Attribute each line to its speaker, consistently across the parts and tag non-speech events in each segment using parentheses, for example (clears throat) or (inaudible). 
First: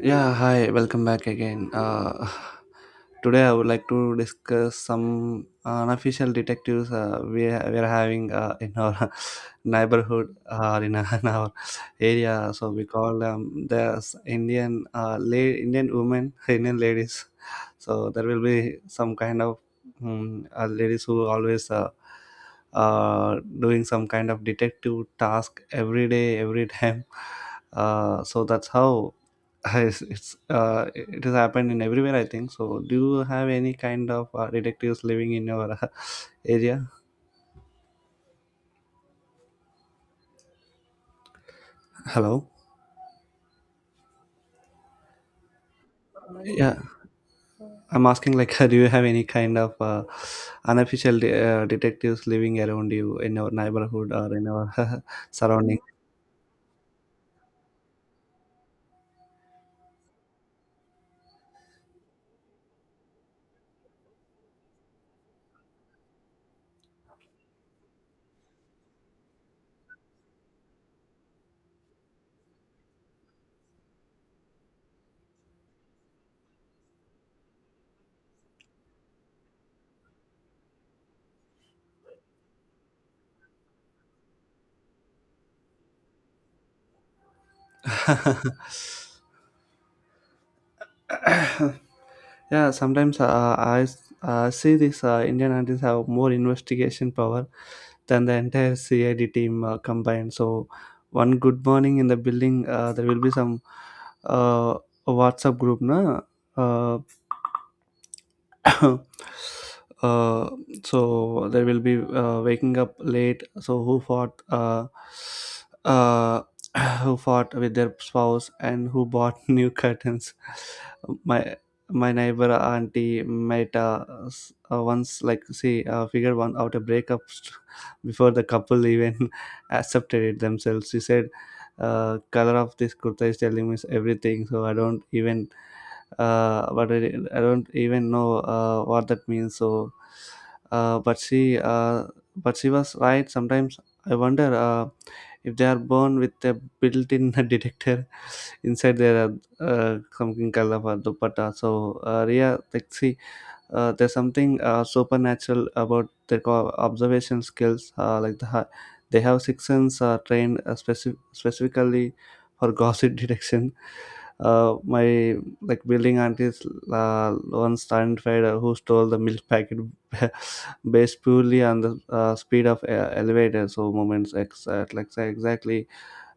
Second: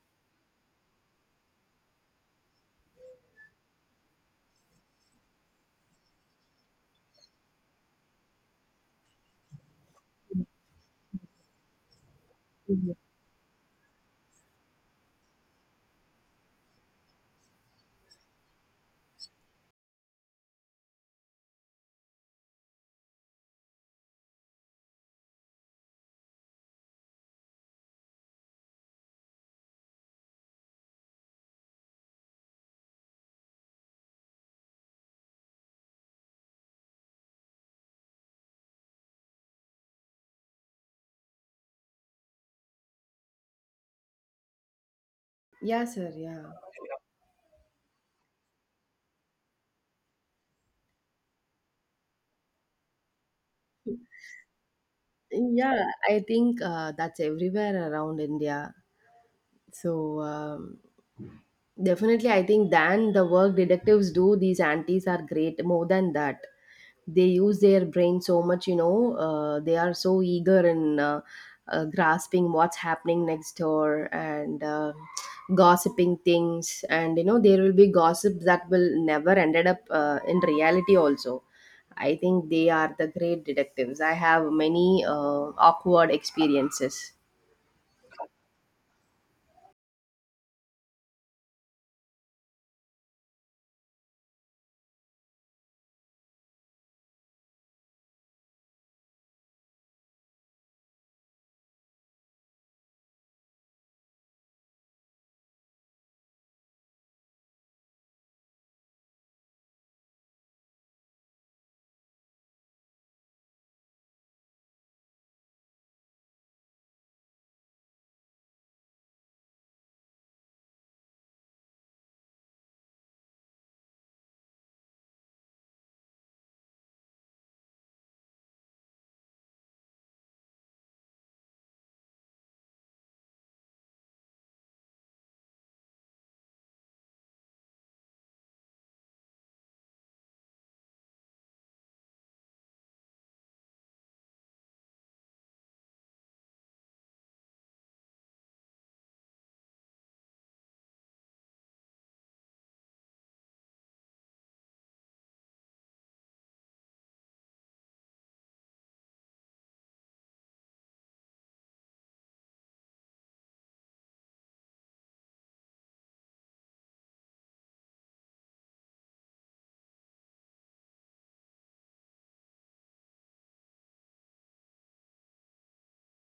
Speaker 1: Yeah, hi, welcome back again. (sighs) Today I would like to discuss some unofficial detectives we are having in our (laughs) neighborhood (laughs) in our area. So we
Speaker 2: Mhm.
Speaker 1: call them the Indian Indian women, (laughs) Indian ladies. So there will be some kind of ladies who always doing some kind of detective task every day, every (laughs) time. So that's how Yes, it's it has happened in everywhere. I think so, do you have any kind of detectives living in your (laughs) area? Hello?
Speaker 2: Yeah, sir. Yeah,
Speaker 1: Yeah, I'm asking, like, (laughs) do you have any kind of unofficial detectives living around you, in your neighborhood or in your (laughs) surrounding?
Speaker 2: yeah. I think that's everywhere around India. So, definitely, I think than the work detectives do, these aunties are great more than that. They use their brain so much, you know, they are so eager in grasping what's happening next door, and gossiping things. And you know there will be gossip that will never ended up in reality also. I think they are the great detectives. I have many awkward experiences.
Speaker 1: (laughs) (coughs) Yeah, sometimes see these Indian artists have more investigation power than the entire CID team combined. So one good morning in the building there will be some uh, WhatsApp group na. uh, (coughs) (laughs) uh, so they will be waking up late. So who fought uh, (coughs) (clears throat) who fought with their spouse, and who bought (laughs) new curtains. my my neighbor auntie met once, like, see figure one out a breakup. (laughs) Before the couple even (laughs) accepted it themselves, she said, "Color of this kurta is telling me everything, so I don't even but I don't even know what that means." So, uh, but she, uh, but she was right. Sometimes I wonder if they are born with a built-in (laughs) detector inside their something called a dupatta. So, Ria, like, see, there's something supernatural about their observation skills, they have six sense trained specifically for gossip (laughs) detection. My Like building aunties once identified who stole the milk packet (laughs) based purely on the speed of elevator. So moments ex- at like say exactly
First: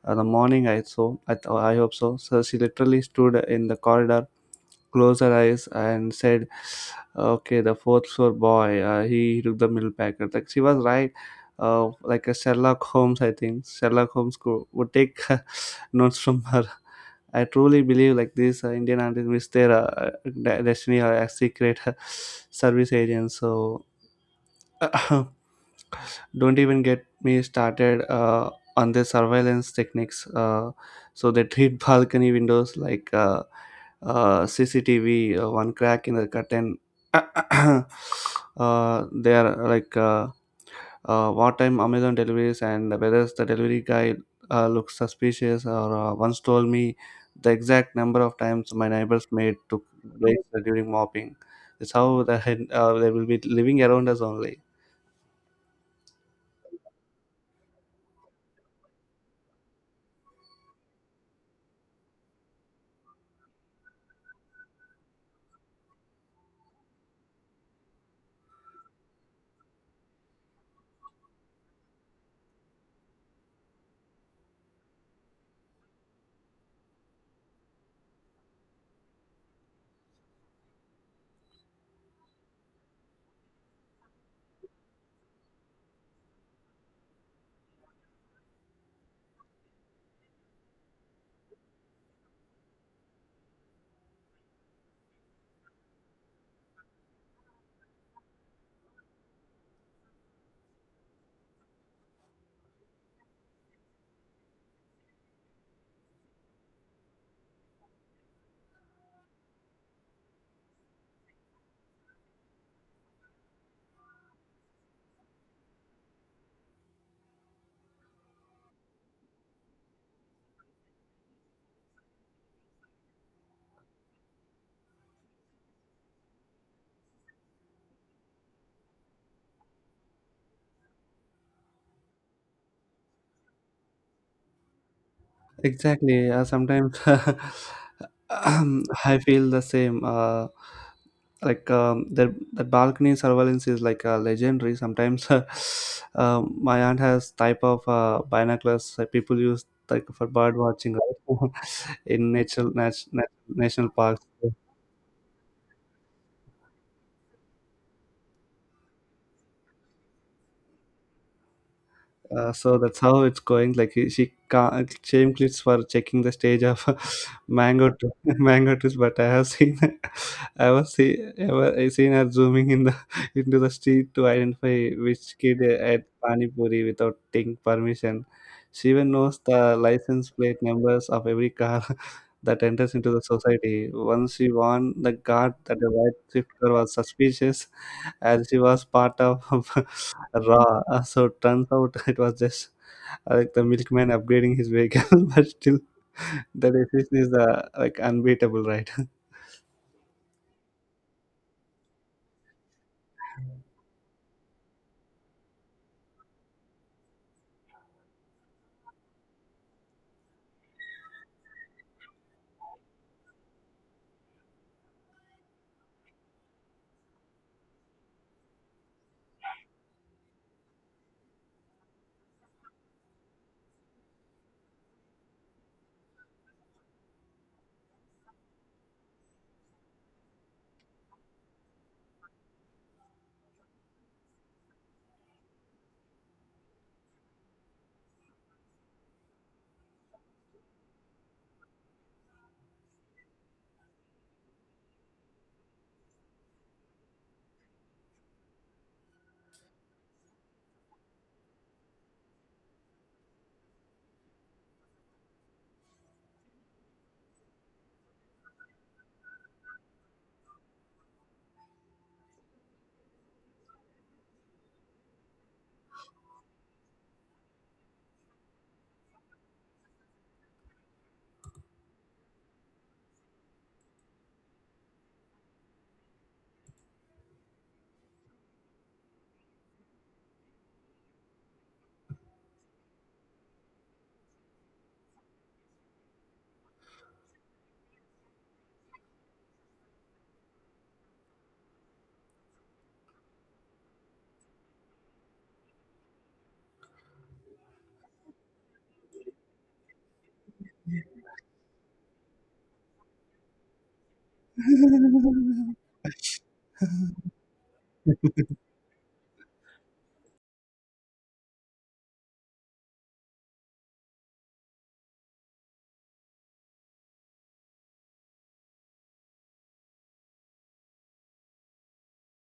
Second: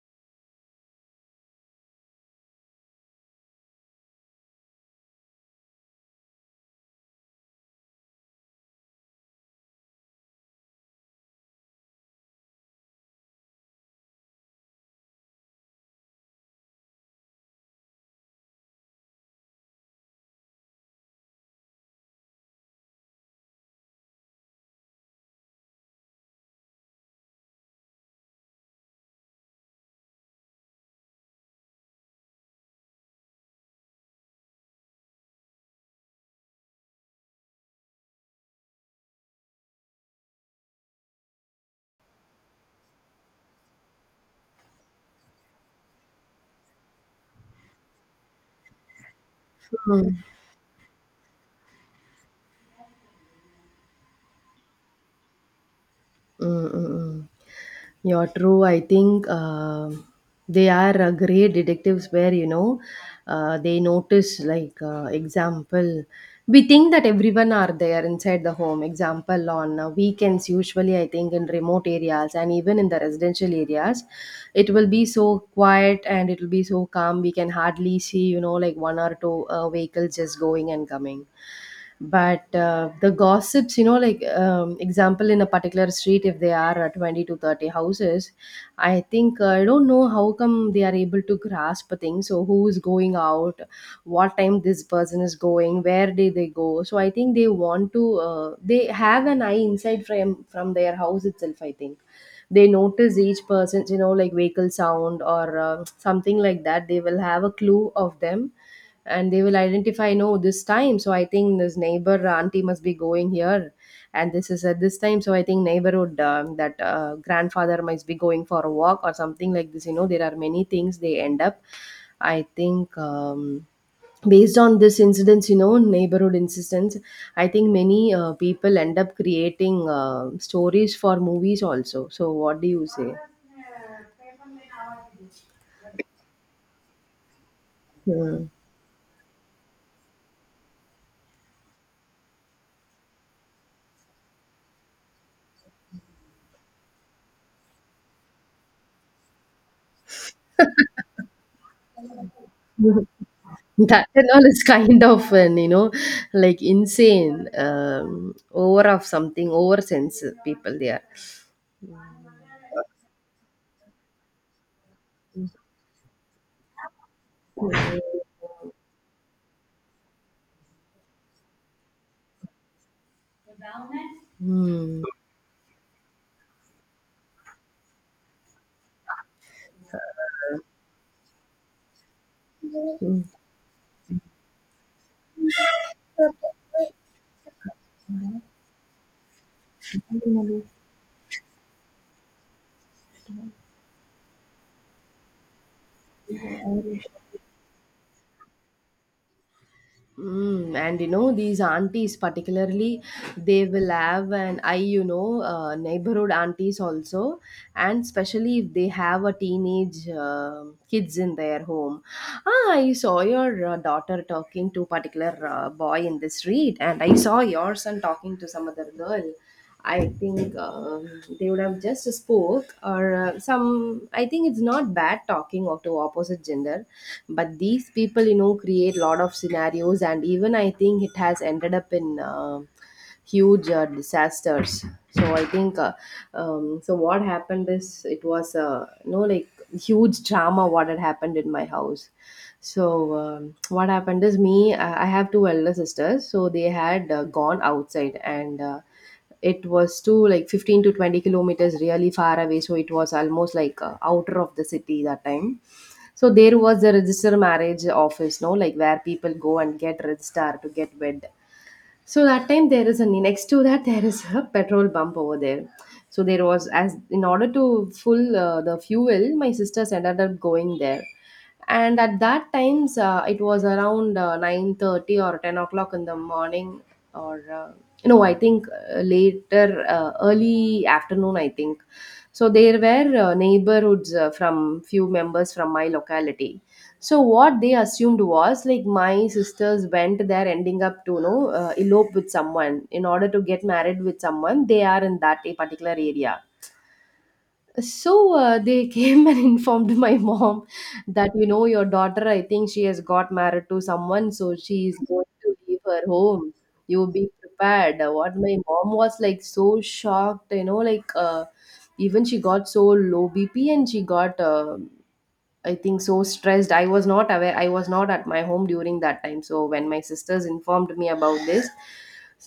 Speaker 1: the morning I saw. I hope so. So she literally stood in the corridor, closed her eyes, and said, "Okay, the fourth floor boy. He took the milk packet." Like, she was right. Like a Sherlock Holmes. I think Sherlock Holmes would take (laughs) notes from her. I truly believe like this. Indian artists miss their destiny or as secret (laughs) service agents. So (coughs) (clears throat) don't even get me started on the surveillance techniques. So they treat (laughs) balcony windows like CCTV. One crack in the curtain, (coughs) (clears throat) they are like, what time Amazon deliveries and whether the delivery guy looks suspicious. Or once told me the exact number of times my neighbor's maid took breaks during mopping. That's how the head, they will be living around us only.
Speaker 2: Mm, mm, mm. You're true. I think they are great detectives where, you know, they notice, like, example, we think that everyone are there inside the home. Example, on weekends, usually, I think in remote areas and even in the residential areas, it will be so quiet and it will be so calm. We can hardly see, you know, like one or two vehicles just going and coming, but the gossips, you know, like example, in a particular street if they are 20 to 30 houses. I think I don't know how come they are able to grasp things. So who is going out, what time this person is going, where did they go. So I think they want to they have an eye inside from their house itself, I think. They notice each person's, you know, like vehicle sound or something like that. They will have a clue of them, and they will identify, no, this time, so I think this neighbor auntie must be going here, and this is at this time, so I think neighborhood that grandfather must be going for a walk or something like this. You know, there are many things they end up. I think based on this incidents, you know, neighborhood incidents, I think many people end up creating stories for movies also. So what do you say?
Speaker 1: Exactly. Sometimes (laughs)
Speaker 2: Hmm.
Speaker 1: I feel the same. Like, the balcony surveillance is like legendary. Sometimes (laughs) my aunt has type of binoculars that people use, like, for bird watching, right? (laughs) In
Speaker 2: (laughs)
Speaker 1: national
Speaker 2: That
Speaker 1: parks.
Speaker 2: and all is kind of an, you know, like insane, over of something, over sense people there.
Speaker 1: So that's how it's going. Like, he, she can't shame clips for checking the stage of (laughs) (laughs) mango trees, but I have seen, (laughs) I seen her zooming in the (laughs) into the street to identify
Speaker 2: Hmm.
Speaker 1: which kid at pani puri without taking permission. She even knows the license plate numbers of every car (laughs) that enters into the society. Once she warned the guard that the white shift car was suspicious, as she was part of (laughs)
Speaker 2: Hmm.
Speaker 1: raw. So turns out (laughs) it was just like the milkman upgrading his vehicle, (laughs) but still the resist is, like, unbeatable, right?
Speaker 2: Mm, and you know these aunties particularly, they will have, and I, you know, neighborhood aunties also, and especially if they have a teenage kids in their home. Ah, I saw your daughter talking to particular boy in the street, and I saw your son talking to some other girl. I think they would have just spoke or some. I think it's not bad talking of to opposite gender, but these people, you know, create lot of scenarios, and even I think it has ended up in huge disasters. So I think so what happened is, it was you know, like, huge drama what had happened in my house. So what happened is, me I have two elder sisters, so they had gone outside, and it was to like 15 to 20 kilometers really far away, so it was almost like outer of the city that time. So there was the register marriage office, no, like where people go and get registered to get wed. So that time, there is a next to that (laughs) there is a (laughs) petrol bump over there. So there was, as in order to full the fuel, my sisters ended up going there. And at that times, it was around nine thirty or ten o'clock in the morning, or no, I think later, early afternoon, I think so. There were neighborhoods from few members from my locality, so what they assumed was, like, my sisters went there ending up to, you know, elope with someone in order to get married with someone they are in that a particular area. So they came and (laughs) informed my mom that, you know, your daughter, I think, she has got married to someone, so she is going to
Speaker 1: (laughs)
Speaker 2: leave her home, you be prepared. What, my mom was like so shocked, you know, like even she got so low BP, and she got I think so stressed. I was not aware, I was not at my home during that time. So when my sisters informed me about this,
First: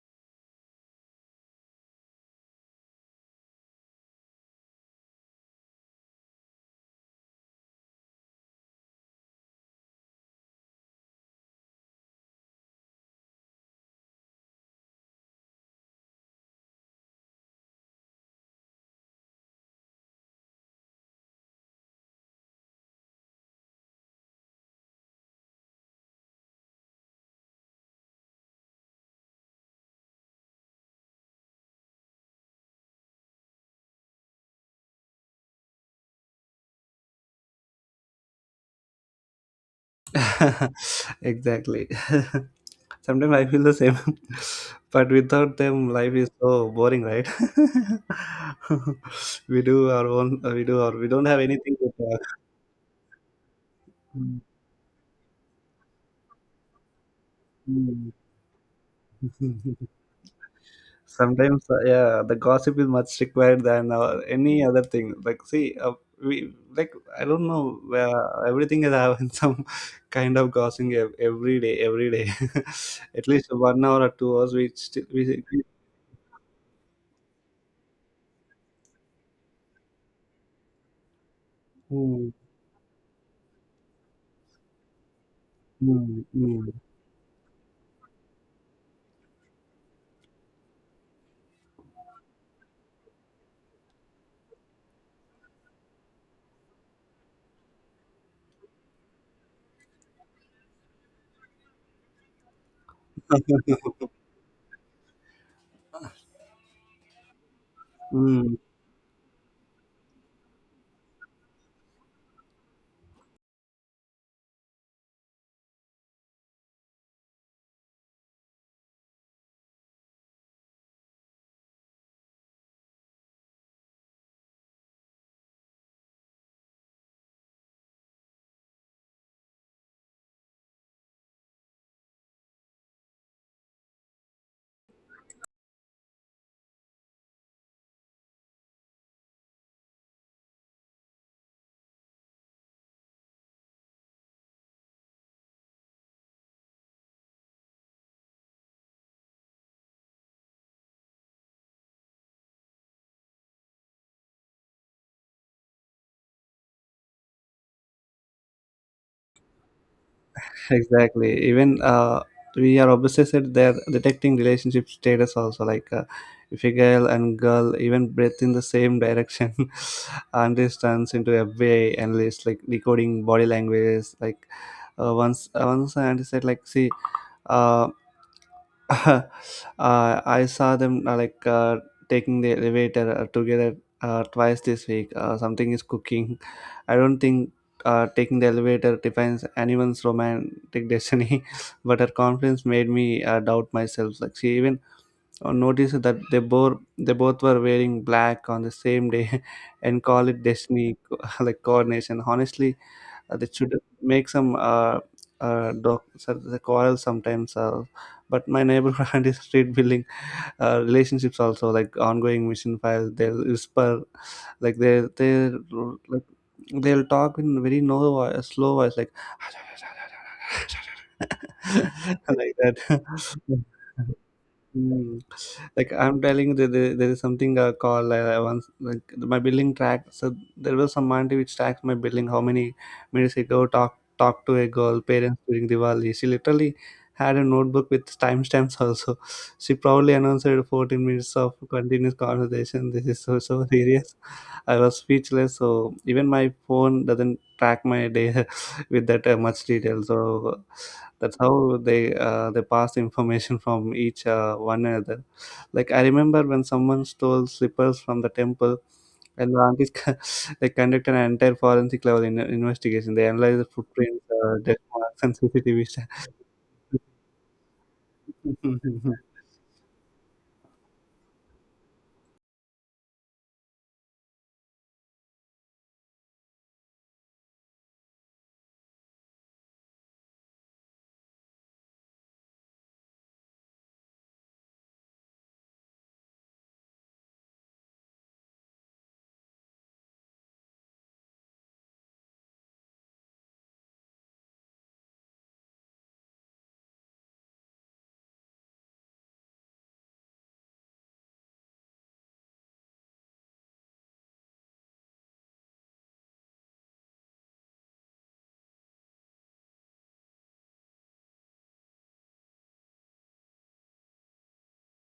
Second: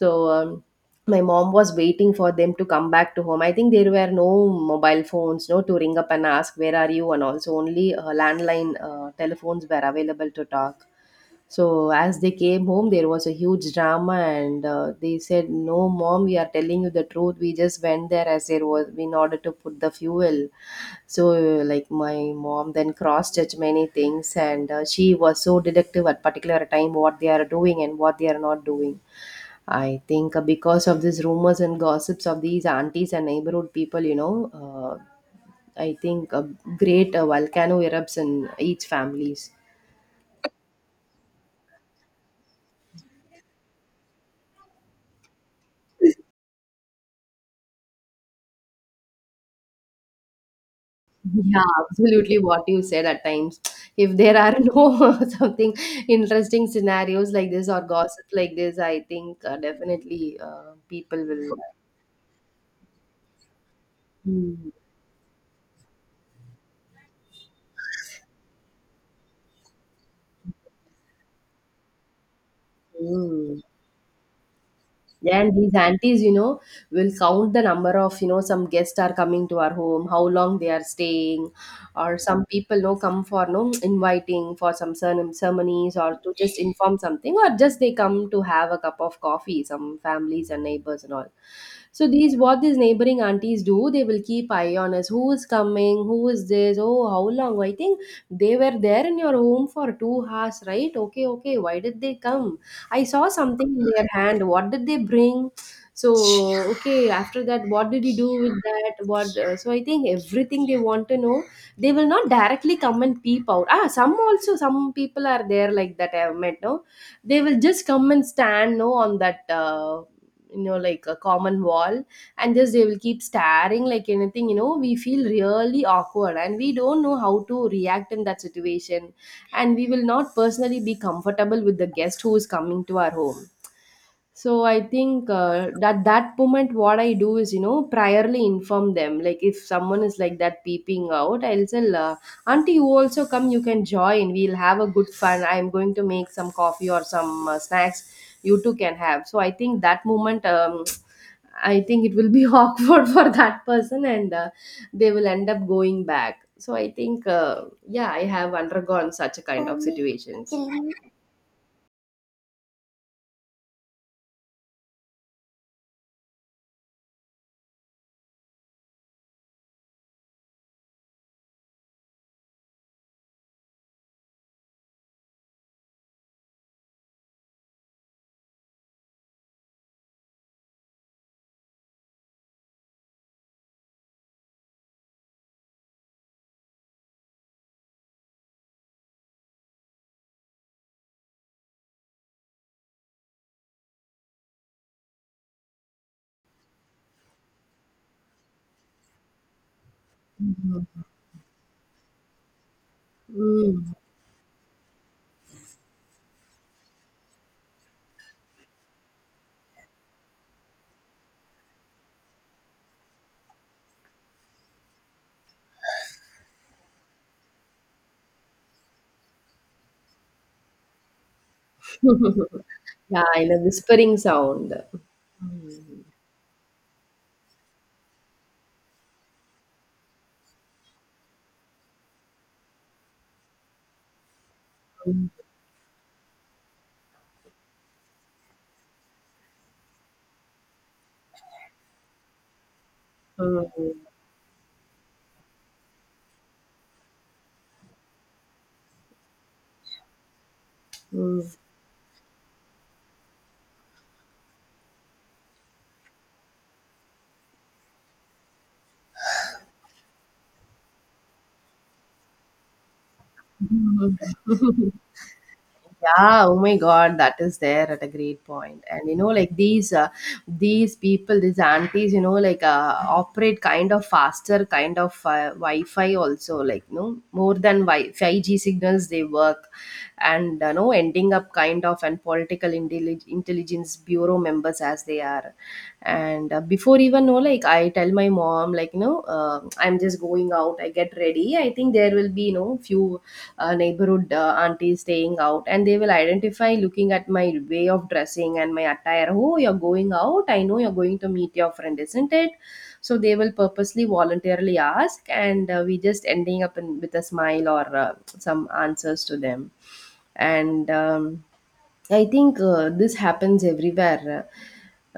Speaker 2: so my mom was waiting for them to come back to home. I think there were no mobile phones, no, to ring up and ask, "Where are you?" and also only landline telephones were available to talk. So as they came home, there was a huge drama, and they said, "No, mom, we are telling you the truth. We just went there as there was in order to put the fuel." So, like, my mom then cross-checked many things, and she was so deductive at particular time what they are doing and what they are not doing. I think because of these rumors and gossips of these aunties and neighborhood people, you know, uh, I think a great volcano erupts in each families.
Speaker 1: Exactly. (laughs) Sometimes I feel the same, (laughs) but without them, life is so boring, right? (laughs) We do our own, we do our, we don't have
Speaker 2: Yeah,
Speaker 1: anything to
Speaker 2: absolutely what you said at times. If there are no (laughs) something interesting scenarios like this or gossip like this, I think
Speaker 1: talk. (laughs)
Speaker 2: definitely people will.
Speaker 1: Sometimes yeah, the gossip is much required than any
Speaker 2: Mm.
Speaker 1: other thing. Like, see, we like, I don't know, everything is having (laughs) some kind of gossiping every day, every day. (laughs) At least
Speaker 2: Mm.
Speaker 1: 1 hour or 2 hours we still we.
Speaker 2: Yeah, and these aunties, you know, will count the number of, you know, some guests are coming to our home, how long they are staying, or
Speaker 1: Hmm,
Speaker 2: some people, no, come for, no, inviting for some certain ceremonies or
Speaker 1: hmm,
Speaker 2: to just
Speaker 1: hmm,
Speaker 2: inform something, or just they come to have a cup of coffee, some families and neighbors and all. So these, what these neighboring aunties do, they will keep eye on us, who is coming, who is this, oh, how long, I think they were there in your home for 2 hours, right? Okay, okay, why did they come? I saw something in their hand. What did they bring? So, okay, after that, what did you do with
Speaker 1: hmm.
Speaker 2: that? What? So I think everything they want to know, they will not directly come and peep out. Ah, some also some people are there like that, I have met. No, they will just come and stand, no, on that. You know, like a common wall, and just they will keep staring like anything, you know. We feel really awkward and we don't know how to react in that situation, and we will not personally be comfortable with the guest who is coming to our home. So I think that moment, what I do is, you know, priorly inform them. Like if someone is like that peeping out, I'll say, "Auntie, you also come. You can join. We'll have a good fun. I'm going to make some coffee or some snacks. You two can have." So I think that moment, (tsk) I think it will be (laughs) awkward for that person, and they will end up going back. So I think, yeah, I have undergone such a kind of situations.
Speaker 1: Exactly, even we are obsessed. They're detecting relationship status also, like, if a girl and girl even breathe in the same direction, (laughs) and this turns into a way analyst, like decoding body language. Like once I understand, like, see, uh, (laughs) uh, I saw them taking the elevator together twice this week. Something is cooking. I don't think taking the elevator defines anyone's romantic (laughs) destiny, but her confidence made me doubt myself. Like, she even noticed that they both were wearing black on the same day, (laughs) and call it destiny. (laughs) Like coordination. Honestly, they should
Speaker 2: Mm.
Speaker 1: make some doc so the quarrel sometimes. But my neighborhood (laughs) is street building relationships also, like ongoing mission files. They'll whisper, like, like they'll talk in very no voice, slow voice, like (laughs)
Speaker 2: (laughs)
Speaker 1: like that.
Speaker 2: Yeah,
Speaker 1: (laughs)
Speaker 2: in a whispering sound.
Speaker 1: Mm. Like, I'm telling you, there is something called, once, like, my billing track. So there was some auntie which tracks my billing. How many minutes I go talk to a girl parents during Diwali. She literally had a notebook with timestamps (laughs) also. She proudly announced 14 minutes of continuous conversation. This is so
Speaker 2: Heu
Speaker 1: serious. I was speechless. So even my phone doesn't track my day (laughs) with that much detail. So that's
Speaker 2: heu,
Speaker 1: how they pass information from each one another. Like, I remember when someone stole slippers from the temple, and the aunties (laughs) they conducted an entire forensic level investigation. They analyzed the footprints, death marks, and CCTV.
Speaker 2: yeah, oh my god, that is there at a great point. And you
Speaker 1: (laughs)
Speaker 2: know like these people, these aunties, you know, like operate kind of faster kind of wi-fi also, like no, more than 5G signals they work. And no, ending up kind of and political intelligence bureau members as they are. And before even know, like, I tell my mom, like, you know, I'm just going out. I get ready, I think there will be, you know, few neighborhood old aunties staying out, and they will identify looking at my way of dressing and my attire, "Oh, you're going out, I know you're going to meet your friend, isn't it?" So they will purposely voluntarily ask, and we just ending up in, with a smile or some answers to them. And I think this happens everywhere.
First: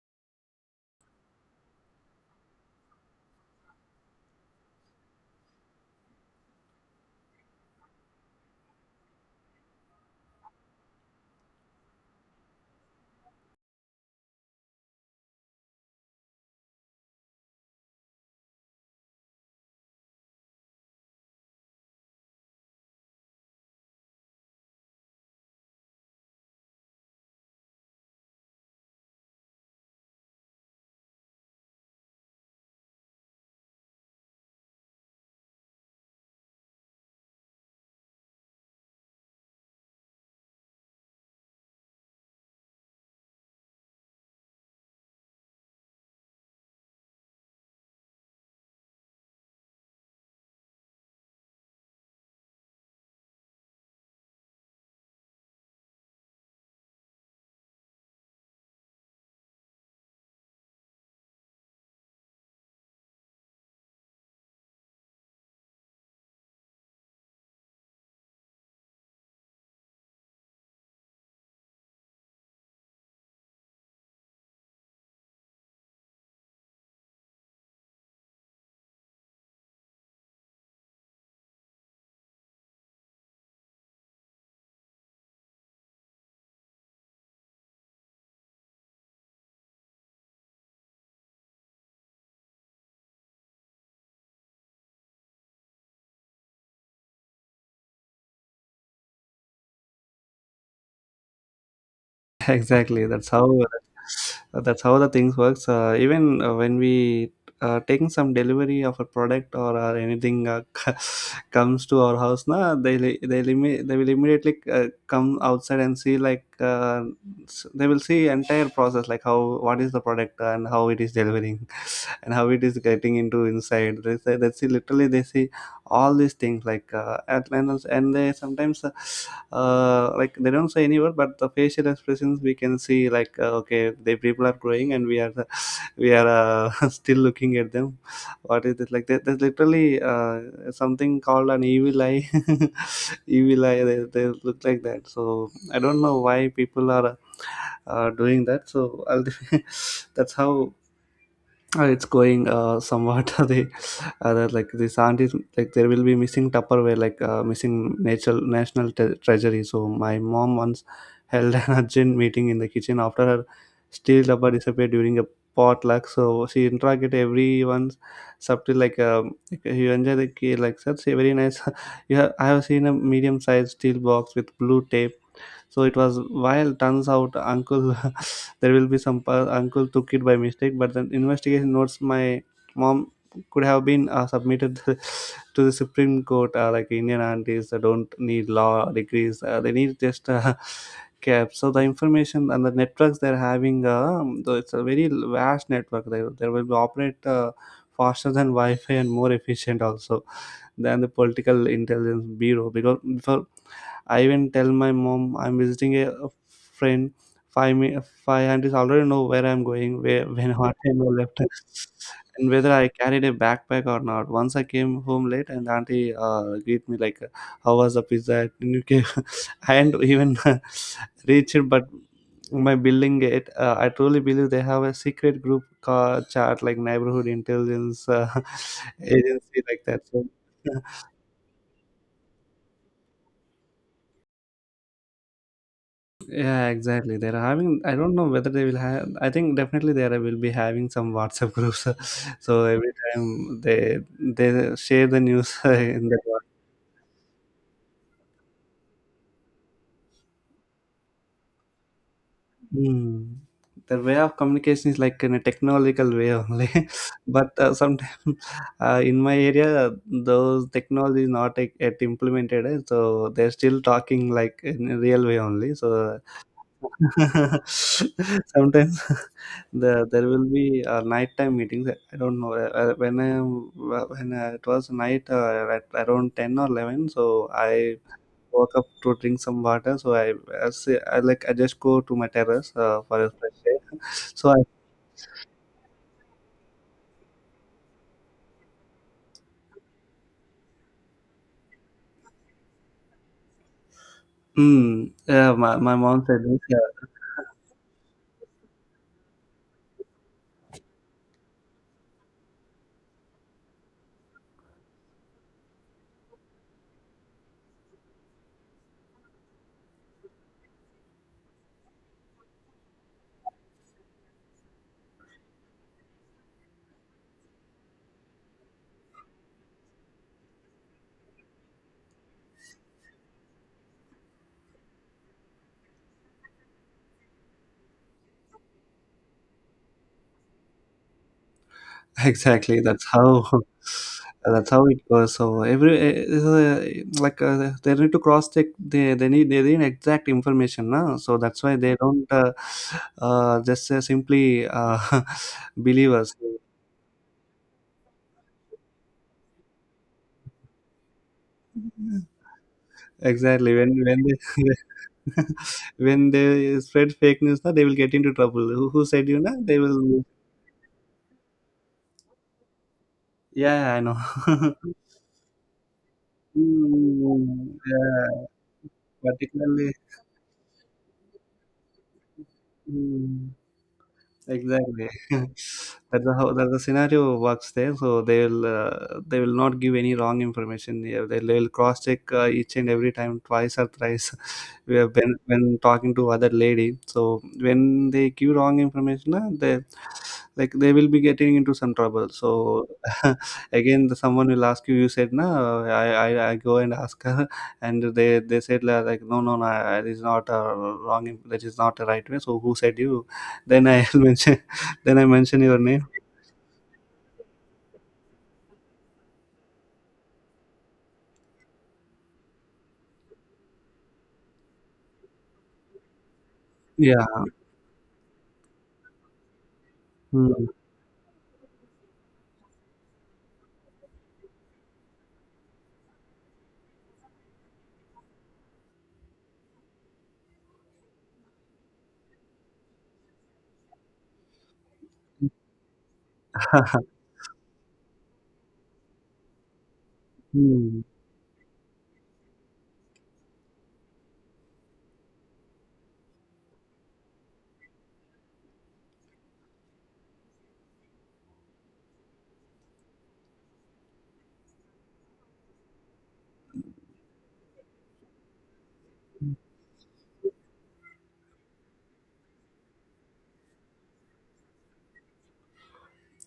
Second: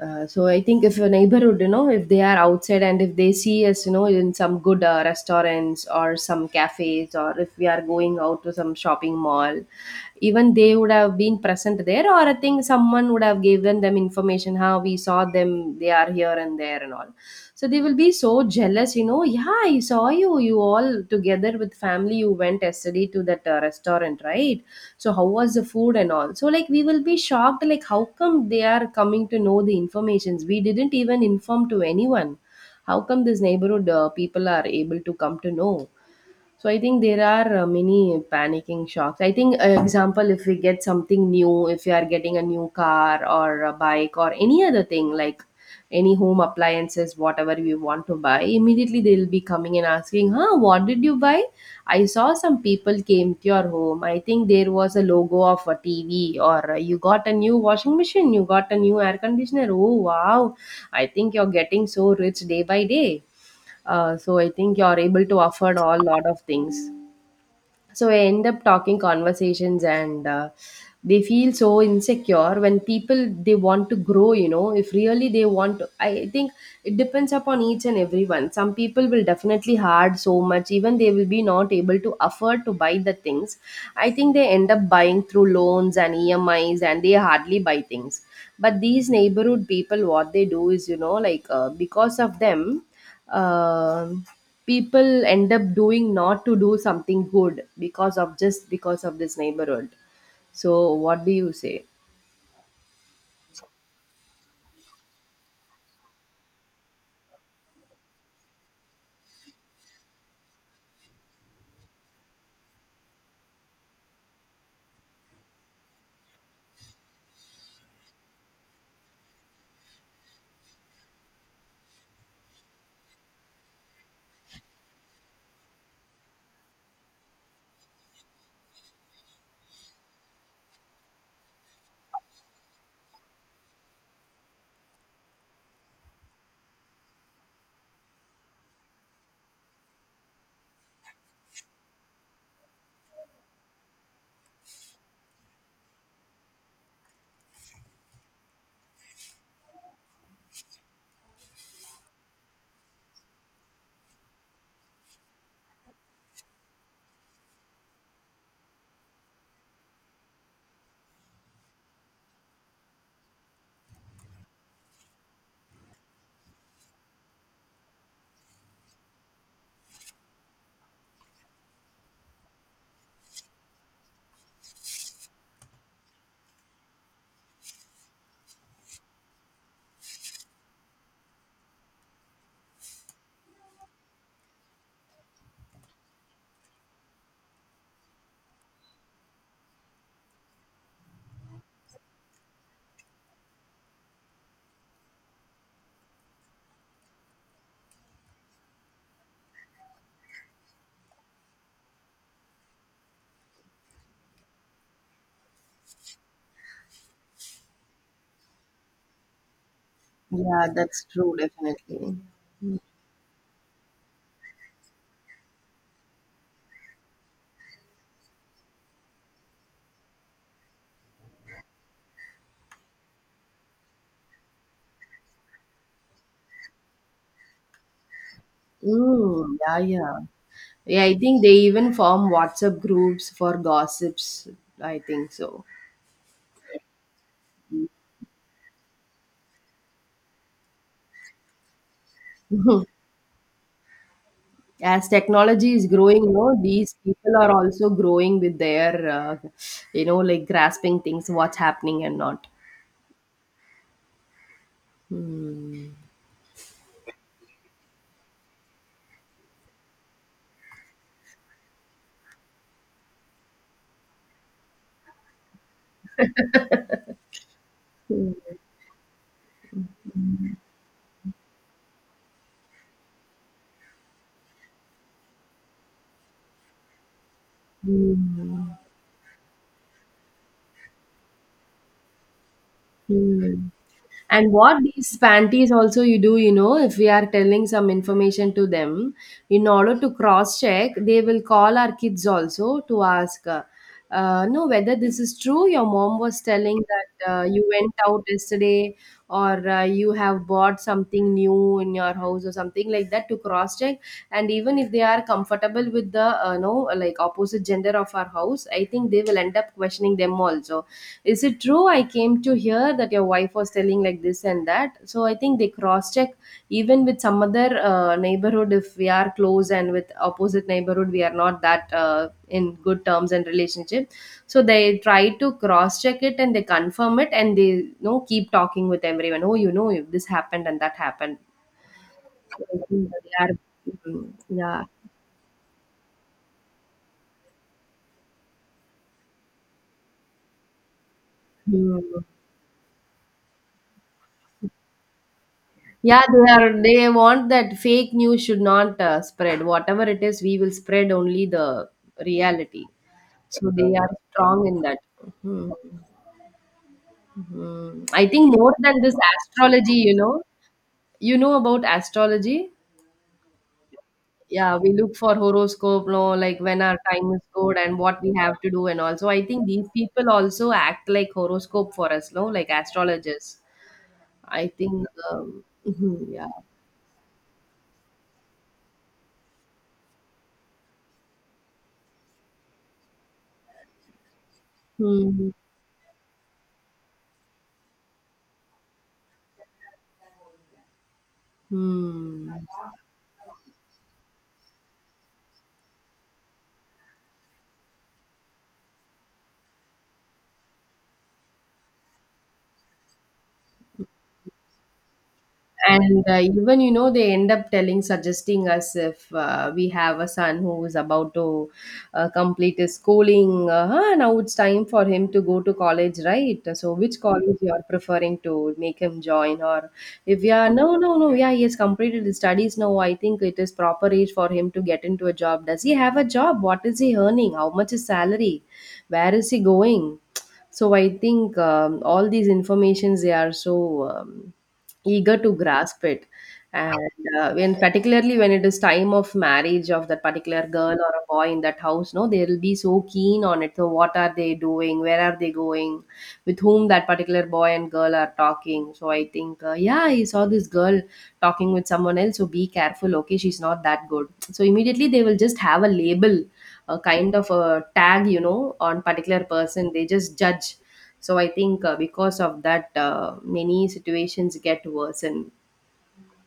Speaker 2: So I think if a neighborhood, you know, if they are outside and if they see us, you know, in some good restaurants or some cafes, or if we are going out to some shopping mall, even they would have been present there, or I think someone would have given them information how we saw them, they are here and there and all, so they will be so jealous, you know. Yeah, I saw you, you all together with family, you went yesterday to that restaurant, right? So how was the food and all? So like we will be shocked, like how come they are coming to know the informations? We didn't even inform to anyone. How come this neighborhood people are able to come to know? So I think there are many panicking shocks, I think. Uh, example, if we get something new, if you are getting a new car or a bike or any other thing, like any home appliances, whatever we want to buy, immediately they'll be coming and asking, huh, what did you buy? I saw some people came to your home. I think there was a logo of a TV, or you got a new washing machine, you got a new air conditioner. Oh wow, I think you're getting so rich day by day. So I think you're able to offer a lot of things. So I end up talking conversations, and they feel so insecure when people they want to grow, you know, if really they want to, I think it depends upon each and everyone. Some people will definitely hard so much, even they will be not able to afford to buy the things. I think they end up buying through loans and EMIs, and they hardly buy things. But these neighborhood people, what they do is, you know, like because of them, um people end up doing, not to do something good, because of, just because of this neighborhood. So what do you say?
Speaker 1: (laughs) Exactly. That's how the things works. Even when we taking some delivery of a product or anything (laughs) comes to our house, na, they li- they limi- they will immediately come outside and see, like, they will see entire process, like how, what is the product and how it is delivering, (laughs) and how it is getting into inside. They say, they see, literally they see all these things, like, and they sometimes like, they don't say any word, but the facial expressions we can see, like, okay, the people are growing and we are the, (laughs) we are, (laughs) still looking at them. What is it like? There's literally something called an evil eye. (laughs) Evil eye they look like that. So I don't know why people are doing that. So I'll, (laughs) that's how it's going, somewhat. (laughs) The that, like, this aunt is like, there will be missing Tupperware, like missing natural national tre- treasury. So my mom once held an (laughs) urgent meeting in the kitchen after her steel rubber disappeared during a potluck. So she interrogated everyone subtly, like, like, you enjoy the key, like, that's a very nice. (laughs) You have, I have seen a medium sized steel box with blue tape. So it was while turns out uncle (laughs) there will be some uncle took it by mistake, but the investigation notes my mom could have been submitted (laughs) to the supreme court. Like, Indian aunties don't need law degrees. They need just (laughs) cap. So the information and the networks they're having, though it's a very vast network, there will be operate faster than Wi-Fi and more efficient also than the political intelligence bureau. Because for I even tell my mom I'm visiting a friend, five mi- five aunties already know where I'm going, where, when,
Speaker 2: Yeah,
Speaker 1: what time
Speaker 2: that's
Speaker 1: I
Speaker 2: true,
Speaker 1: left,
Speaker 2: definitely.
Speaker 1: (laughs) and whether I carried a backpack or not. Once I came home late, and auntie greet me, like, "How was the pizza at UK?" I had (laughs) even (laughs) reached it, but my building gate. I truly believe they have a secret group chat, like neighborhood intelligence (laughs) agency,
Speaker 2: Yeah,
Speaker 1: like that.
Speaker 2: yeah.
Speaker 1: So. (laughs)
Speaker 2: Yeah, I think they even form WhatsApp groups for gossips, I think so.
Speaker 1: Yeah, exactly. They're having. I don't know whether they will have. I think definitely they will be having some WhatsApp groups. (laughs) So every time they share
Speaker 2: As
Speaker 1: the news (laughs)
Speaker 2: technology is
Speaker 1: in the.
Speaker 2: growing, you know, these people are also growing with their, you know, like grasping things, what's happening and not.
Speaker 1: Mm. The way of communication is like in a
Speaker 2: Hmm.
Speaker 1: technological way only, (laughs) but sometimes (laughs) in my area those technology is not yet implemented, so they're still talking like in a real way only. So (laughs) Sometimes (laughs) there will be nighttime meetings. I don't know when I when it was night at around 10 or 11. So I woke
Speaker 2: Hmm.
Speaker 1: up to drink some water. So I, say, I like I just go to my terrace for a
Speaker 2: Hmm.
Speaker 1: fresh air. (laughs) So
Speaker 2: And
Speaker 1: I
Speaker 2: what these panties also you do, you know, if we are telling some information to them, in order to cross check, they will call our kids also to ask, no, whether this is
Speaker 1: yeah,
Speaker 2: true.
Speaker 1: my
Speaker 2: Your
Speaker 1: my
Speaker 2: mom
Speaker 1: mom
Speaker 2: was
Speaker 1: said this.
Speaker 2: telling that you went out yesterday, or you have bought something new in your house or something like that, to cross check. And even if they are comfortable with the, no, like opposite gender of our house, I think they will end up questioning them also. Is it true, I came to hear that your wife was telling like this and that? So I think they cross check even with some other neighborhood. If we are close and with opposite neighborhood we are not that in good terms and relationship, so they try to cross check it, and they confirm it, and they, you know, keep talking with everyone, oh, you know, this happened and that happened. (laughs)
Speaker 1: Exactly. That's
Speaker 2: They
Speaker 1: how
Speaker 2: are—
Speaker 1: (laughs)
Speaker 2: Mm,
Speaker 1: that's
Speaker 2: yeah.
Speaker 1: how it goes. So every they need to cross check. They need exact information now. So that's why they
Speaker 2: Hmm.
Speaker 1: don't just simply (laughs) believe
Speaker 2: Yeah,
Speaker 1: us.
Speaker 2: they are. They want that fake news should not spread. Whatever it is, we will spread only the reality. So
Speaker 1: Exactly. When
Speaker 2: they are
Speaker 1: when
Speaker 2: strong in that.
Speaker 1: they
Speaker 2: Mhm.
Speaker 1: (laughs) when they spread fake news, na, they will
Speaker 2: Mhm.
Speaker 1: get
Speaker 2: I
Speaker 1: into
Speaker 2: think
Speaker 1: trouble.
Speaker 2: more
Speaker 1: Who,
Speaker 2: than
Speaker 1: who
Speaker 2: this
Speaker 1: said you? Na, they
Speaker 2: astrology,
Speaker 1: will.
Speaker 2: you know about astrology.
Speaker 1: Yeah, I know.
Speaker 2: Yeah, we
Speaker 1: (laughs)
Speaker 2: look for horoscope, no, like when our time is
Speaker 1: Mm,
Speaker 2: good and what we
Speaker 1: yeah,
Speaker 2: have to do, and also I think these
Speaker 1: particularly.
Speaker 2: people also act like horoscope for us, no, like
Speaker 1: Mm.
Speaker 2: astrologists. I think,
Speaker 1: Exactly. (laughs)
Speaker 2: (laughs) mhm, yeah.
Speaker 1: That's the scenario works there. So they will not give any wrong information. Yeah, they will cross check each and every time, twice or thrice. (laughs) we have been
Speaker 2: Hmm.
Speaker 1: when talking to other lady. So when they give wrong information, they like they will be getting into some trouble.
Speaker 2: Hmm.
Speaker 1: So (laughs) again, someone will ask you. You said no. I go and ask her, (laughs) and they said like no, no, no. It is not a wrong. That is not the right way. So who said you? Then I'll (laughs) mention Then I mention your name.
Speaker 2: And even, you know, they end up telling, suggesting us, if we have a son who is about to complete his schooling, "Ah, now it's time for him to go to college, right? So which
Speaker 1: Yeah.
Speaker 2: college you are preferring to make him join?" Or if we
Speaker 1: Hmm.
Speaker 2: are, no, no, no, yeah, he has completed his studies. No, I think it is proper age for him to get into a job. Does he have a job? What is he earning? How much is salary? Where is he going? So I think, all these informations they are so, um, eager to grasp it.
Speaker 1: (laughs)
Speaker 2: And when, particularly when it is time of marriage of that particular girl
Speaker 1: Hmm.
Speaker 2: or a boy in that house, no, they'll be so keen on it. So what are they doing? Where are they going? With whom that particular boy and girl are talking? So I think, yeah, I saw this girl talking with someone else, so be careful, okay, she's not that good. So immediately they will just have a label, a kind of a tag, you know, on particular person, they just judge. So I think because of that many situations get worsened.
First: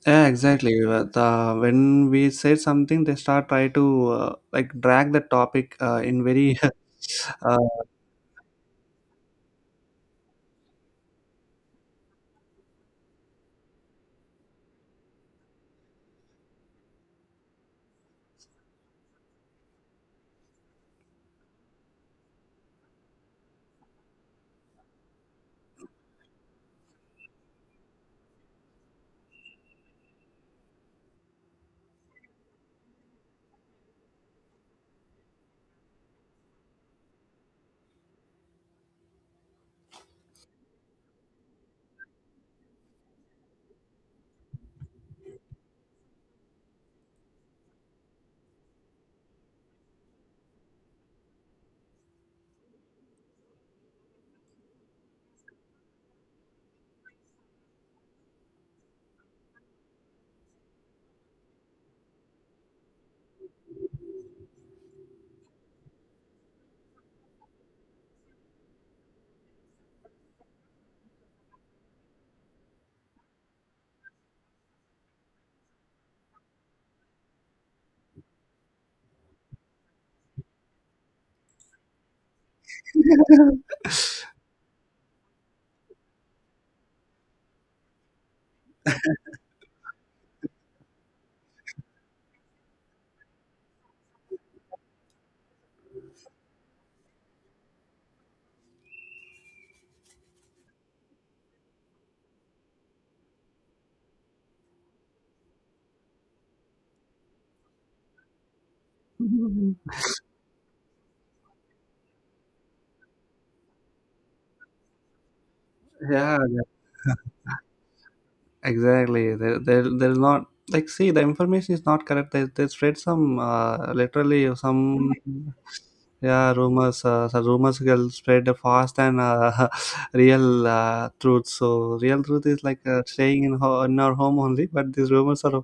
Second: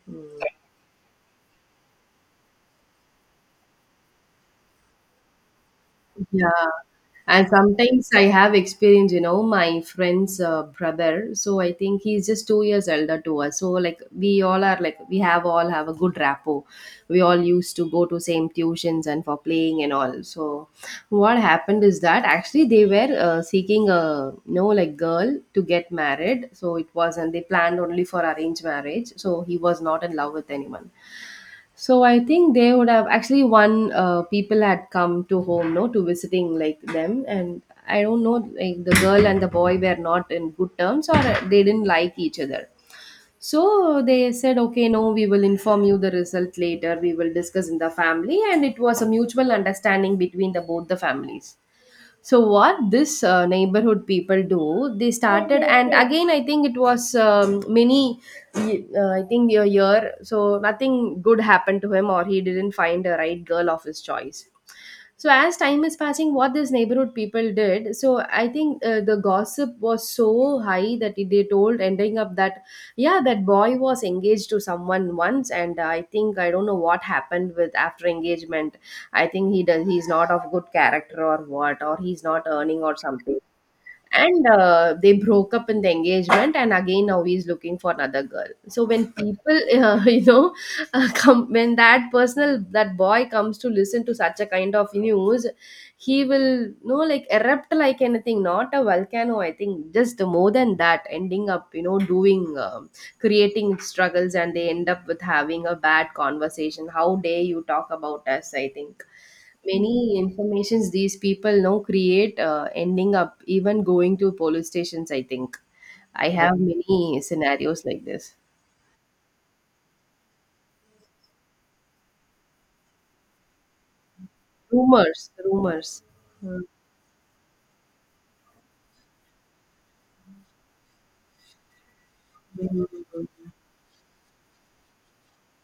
Speaker 1: Yeah, exactly. But, uh, when we say something, they start try to like drag the topic in very
Speaker 2: Yeah. And sometimes I have experience, you know, my friend's brother, so I think he's just 2 years elder to us, so like we all are, like we have, all have a good rapport. We all used to go to same tuitions and for playing and all. So what happened is that, actually they were seeking a, you know, like girl to get married, so it wasn't, they planned only for arranged marriage, so he was not in love with anyone. So I think they would have, actually one people had come to home, no, to visiting like them, and I don't know, like the girl and the boy were not in good terms or they didn't like each other. So they said, okay, no, we will inform you the result later. We will discuss in the family, and it was a mutual understanding between the both the families. So what this neighborhood people do, they started, and again I think it was, many I think a year, so nothing good happened to him or he didn't find a right girl of his choice. So as time is passing, what this neighborhood people did, so I think the gossip was so high that it- they told, ending up that yeah, that boy was engaged to someone once, and I think I don't know what happened with after engagement. I think he does, he's not of good character or what, or he's not earning or something,
Speaker 1: (laughs) uh,
Speaker 2: and they broke up in the engagement, and again now he's looking for another girl. So when people (laughs) you know, come, when that personal that boy comes to listen to such a kind of news, he will, you know, like erupt like anything, not a volcano, I think just more than that, ending up, you know, doing, um, creating struggles, and they end up with having a bad conversation, how dare you talk about us? I think many informations these people now create, ending up even going to police stations. I think I have
Speaker 1: (laughs) yeah.
Speaker 2: many scenarios like this.
Speaker 1: Exactly there there's not like see the information is not correct they spread some literally some
Speaker 2: Rumors, rumors.
Speaker 1: yeah rumors so rumors will spread fast and (laughs) real truth so real truth is like
Speaker 2: Mhm.
Speaker 1: staying in, in our home only but these rumors are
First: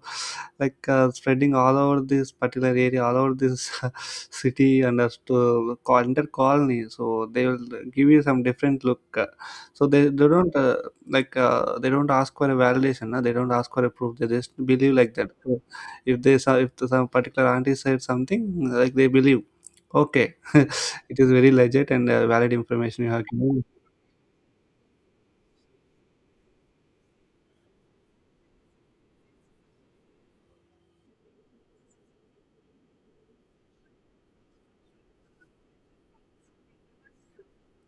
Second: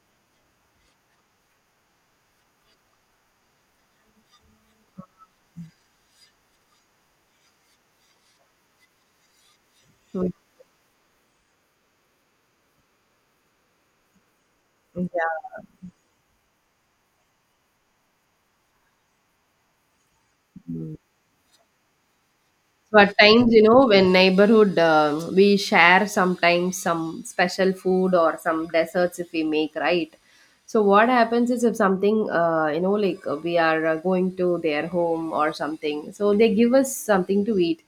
Speaker 1: like spreading all over this particular area all over this (laughs) city and as to call- entire colony so they will give you some different look so they
Speaker 2: Mhm.
Speaker 1: don't like they don't ask for a validation, no? They don't ask for a proof. They just believe like that.
Speaker 2: Yeah.
Speaker 1: So if they saw if some particular auntie said something, like they believe. Okay, (laughs) it is very legit and valid
Speaker 2: So
Speaker 1: information you
Speaker 2: at
Speaker 1: have
Speaker 2: times,
Speaker 1: given.
Speaker 2: you know, when neighborhood, um, we share sometimes some special food or some desserts if we make, right? So what happens is, if something, you know, like we are going to their home or something, so they give us something to eat.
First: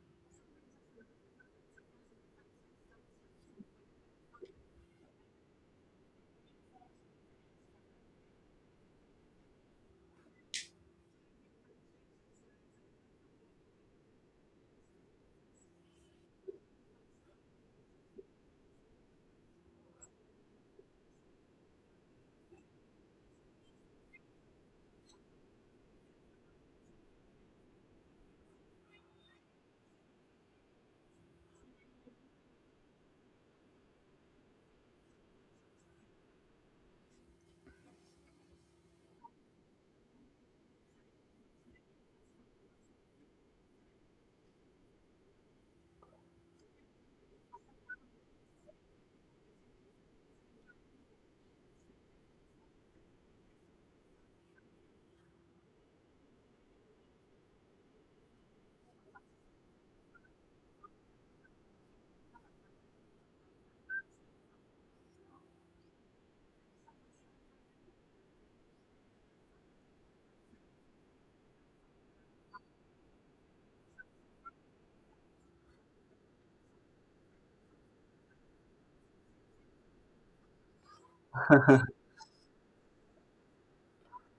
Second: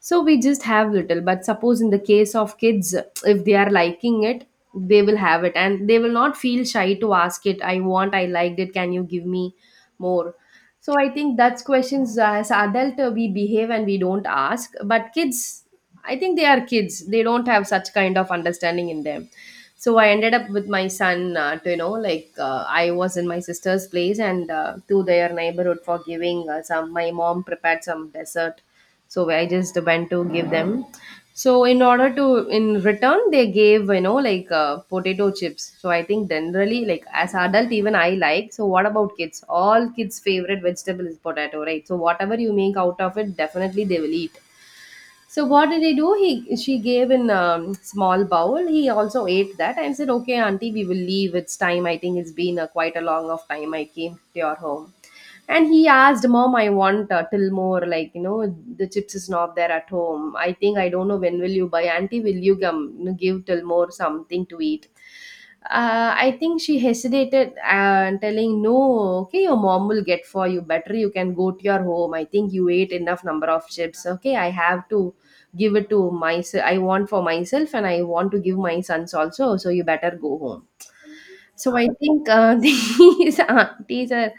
Speaker 2: So we just have little. But suppose in the case of kids, if they are liking it, they will have it, and they will not feel shy to ask it. I want, I liked it, can you give me more? So I think that's questions as adult we behave and we don't ask, but kids, I think they are kids, they don't have such kind of understanding in them. So I ended up with my son, to, you know, like I was in my sister's place, and to their neighborhood for giving some. My mom prepared some dessert, so I just went to give them. So in order to, in return they gave, you know, like potato chips. So I think generally, like as adult even I like, so what about kids? All kids' favorite vegetable is potato, right? So whatever you make out of it, definitely they will eat. So what did he do? He, she gave in, small bowl. He also ate that and said, "Okay, auntie, we will leave. It's time. I think it's been a, quite a long of time I came to your home." And he asked, "Mom, I want till more. Like, you know, the chips is not there at home. I think I don't know when will you buy. Auntie, will you come give till more something to eat?" I think she hesitated and telling, "No, okay, your mom will get for you. Better you can go to your home. I think you ate enough number of chips. Okay, I have to give it to myself. I want for myself, and I want to give my sons also, so you better go home." So I
Speaker 1: (laughs)
Speaker 2: think, (laughs) these aunties are,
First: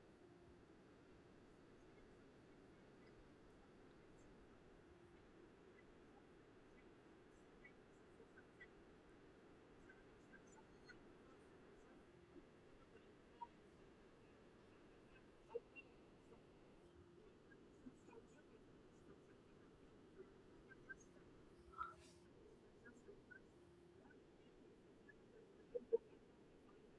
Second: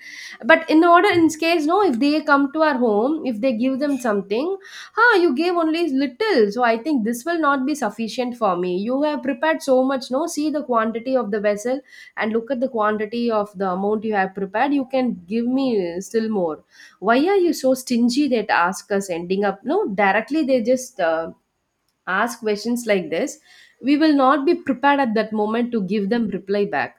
Speaker 2: but in order, in case, no, if they come to our home, if they give them something, huh, you gave only little. So I think this will not be sufficient for me. You have prepared so much, no, see the quantity of the vessel and look at the quantity of the amount you have prepared. You can give me still more. Why are you so stingy? That ask us, ending up, no, directly they just, uh, ask questions like this. We will not be prepared at that moment to give them reply back.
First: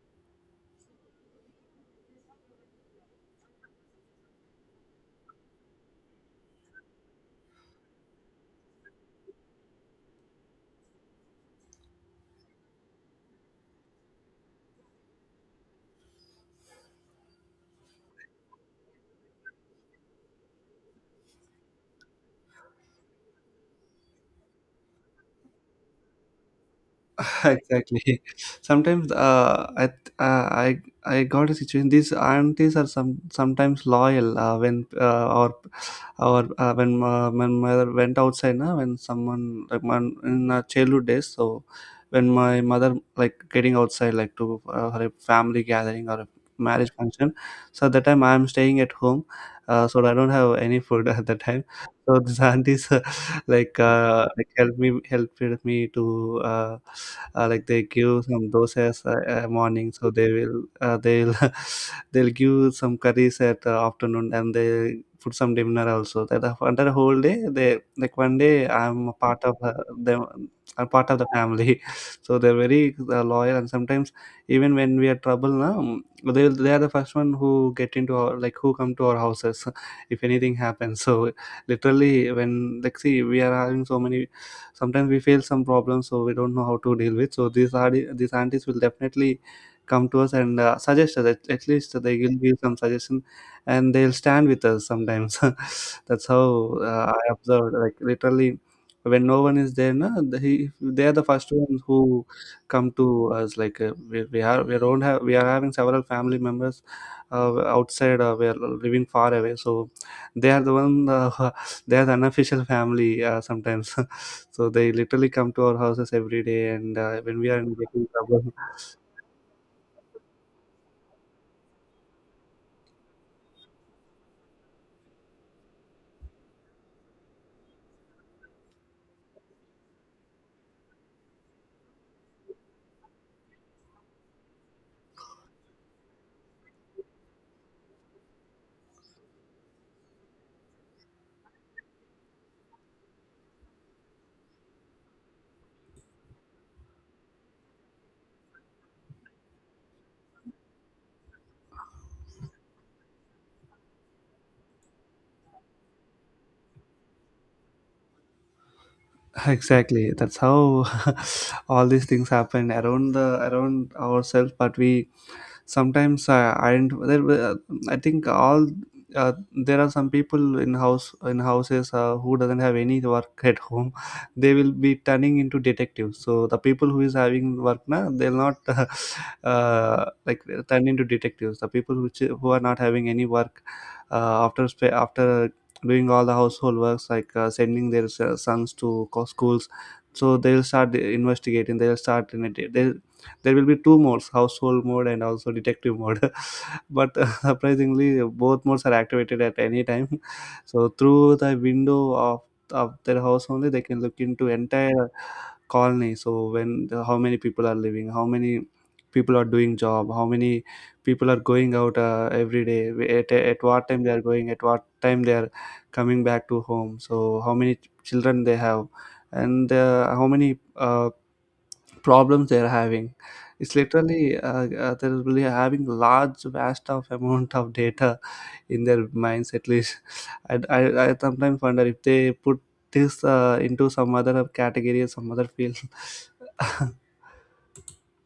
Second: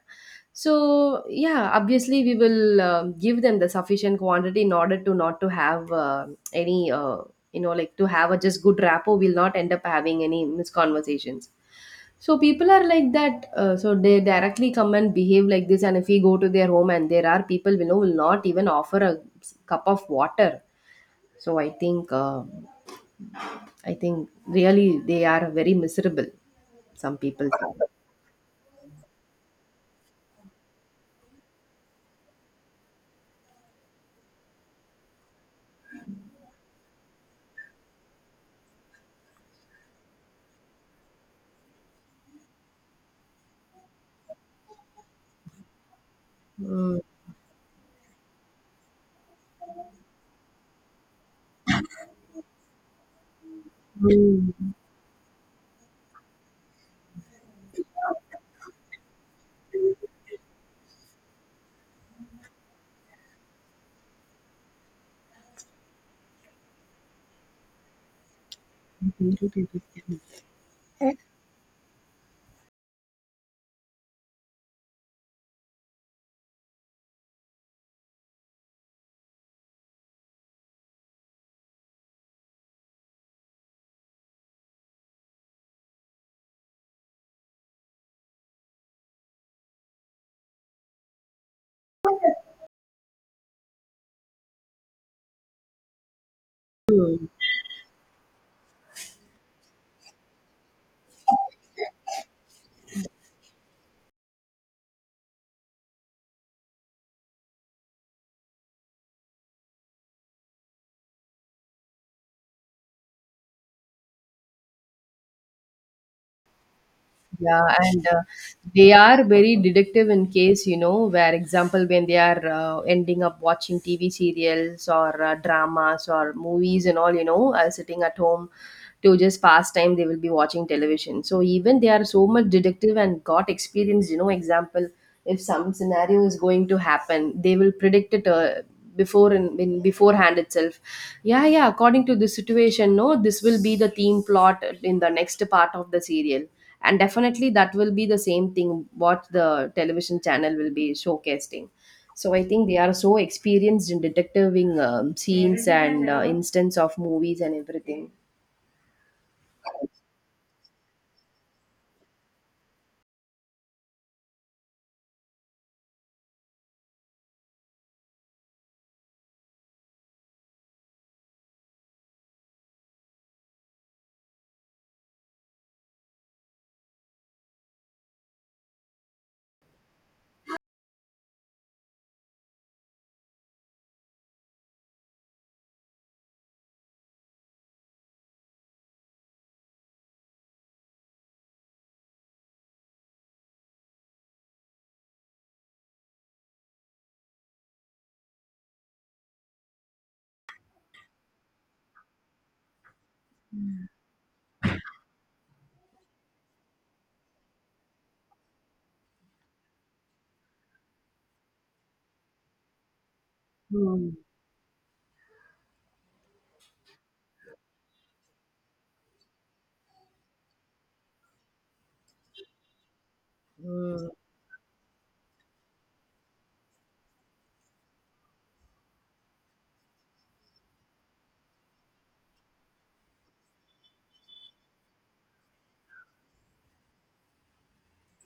Speaker 2: So yeah, obviously we will give them the sufficient quantity in order to not to have any you know, like to have a just good rapport, we'll not end up having any misconversations. So people are like that, so they directly come and behave like this, and if we go to their home, and there are people we know, will not even offer a cup of water. So I think, I think really they are very miserable, some
Speaker 1: (laughs)
Speaker 2: people.
Speaker 1: exactly. Sometimes I got a situation. These aunties are some sometimes loyal when mother went outside na, when someone like man, in our childhood days. So when my mother like getting outside like to her family gathering or a marriage
Speaker 2: Mm.
Speaker 1: function, so at that time I am staying at home. So I don't have any food (laughs) at that time. So these aunties (laughs) (laughs) like
Speaker 2: Mm.
Speaker 1: helped me to like they give some dosas morning so they will they'll (laughs) they'll give some curries at afternoon and they put some dinner also that under the whole day they like one day I'm a part of them, I'm part of the family. (laughs) So they're very loyal and sometimes even when we are trouble now they are the first one who get into our like who come to our houses (laughs) if anything happens so literally when like see we are having so many sometimes we face some problems so we don't know how to deal with so these aunties will definitely come to us and suggest us at least they will give some suggestion and they'll stand with us sometimes. (laughs) That's how I observed like literally when no one is there no they are the first ones who come to us like we don't have we are having several family members outside we are living far away so they are the one (laughs) they are the unofficial family sometimes. (laughs) So they literally come to our houses every day and when we are
Speaker 2: Yeah,
Speaker 1: in getting
Speaker 2: and
Speaker 1: trouble
Speaker 2: they are very deductive in case, you know, where example when they are ending up watching TV serials or dramas or movies and all, you know, sitting at home to just pass time, they will be watching television. So even they are so much deductive and got experience, you know, example, if some scenario is going to happen, they will predict it before in beforehand itself. Yeah, yeah, according to the situation, no, this will be the theme plot in the next part of the serial, and definitely that will be the same thing what the television channel will be showcasing. So I think they are so experienced in detectiving, scenes and instance of movies and everything.
Speaker 1: (laughs) exactly that's how (laughs) all these things happen around the around ourselves but we sometimes I identify there uh, I think all uh, there are some people in houses who doesn't have any work at home. (laughs) They will be turning into detectives so the people who is having work now they'll not (laughs) uh, like turn into detectives, the people who are not having any work after doing all the household works like sending their sons to schools so they'll start investigating, they'll start in a, they there will be two modes, household mode and also detective mode. (laughs) But surprisingly both modes are activated at any time. (laughs) So through the window of their house only they can look into entire colony. So when how many people are living, how many people are doing job, how many people are going out every day, at what time they
Speaker 2: Hmm.
Speaker 1: are going, at what time they are coming back to home, so how many children they have and how many problems they are having. It's
Speaker 2: Hmm.
Speaker 1: literally they will be having large, vast of amount of data in their minds. At least, (laughs) I sometimes wonder if they put this into some other category or some other field. (laughs)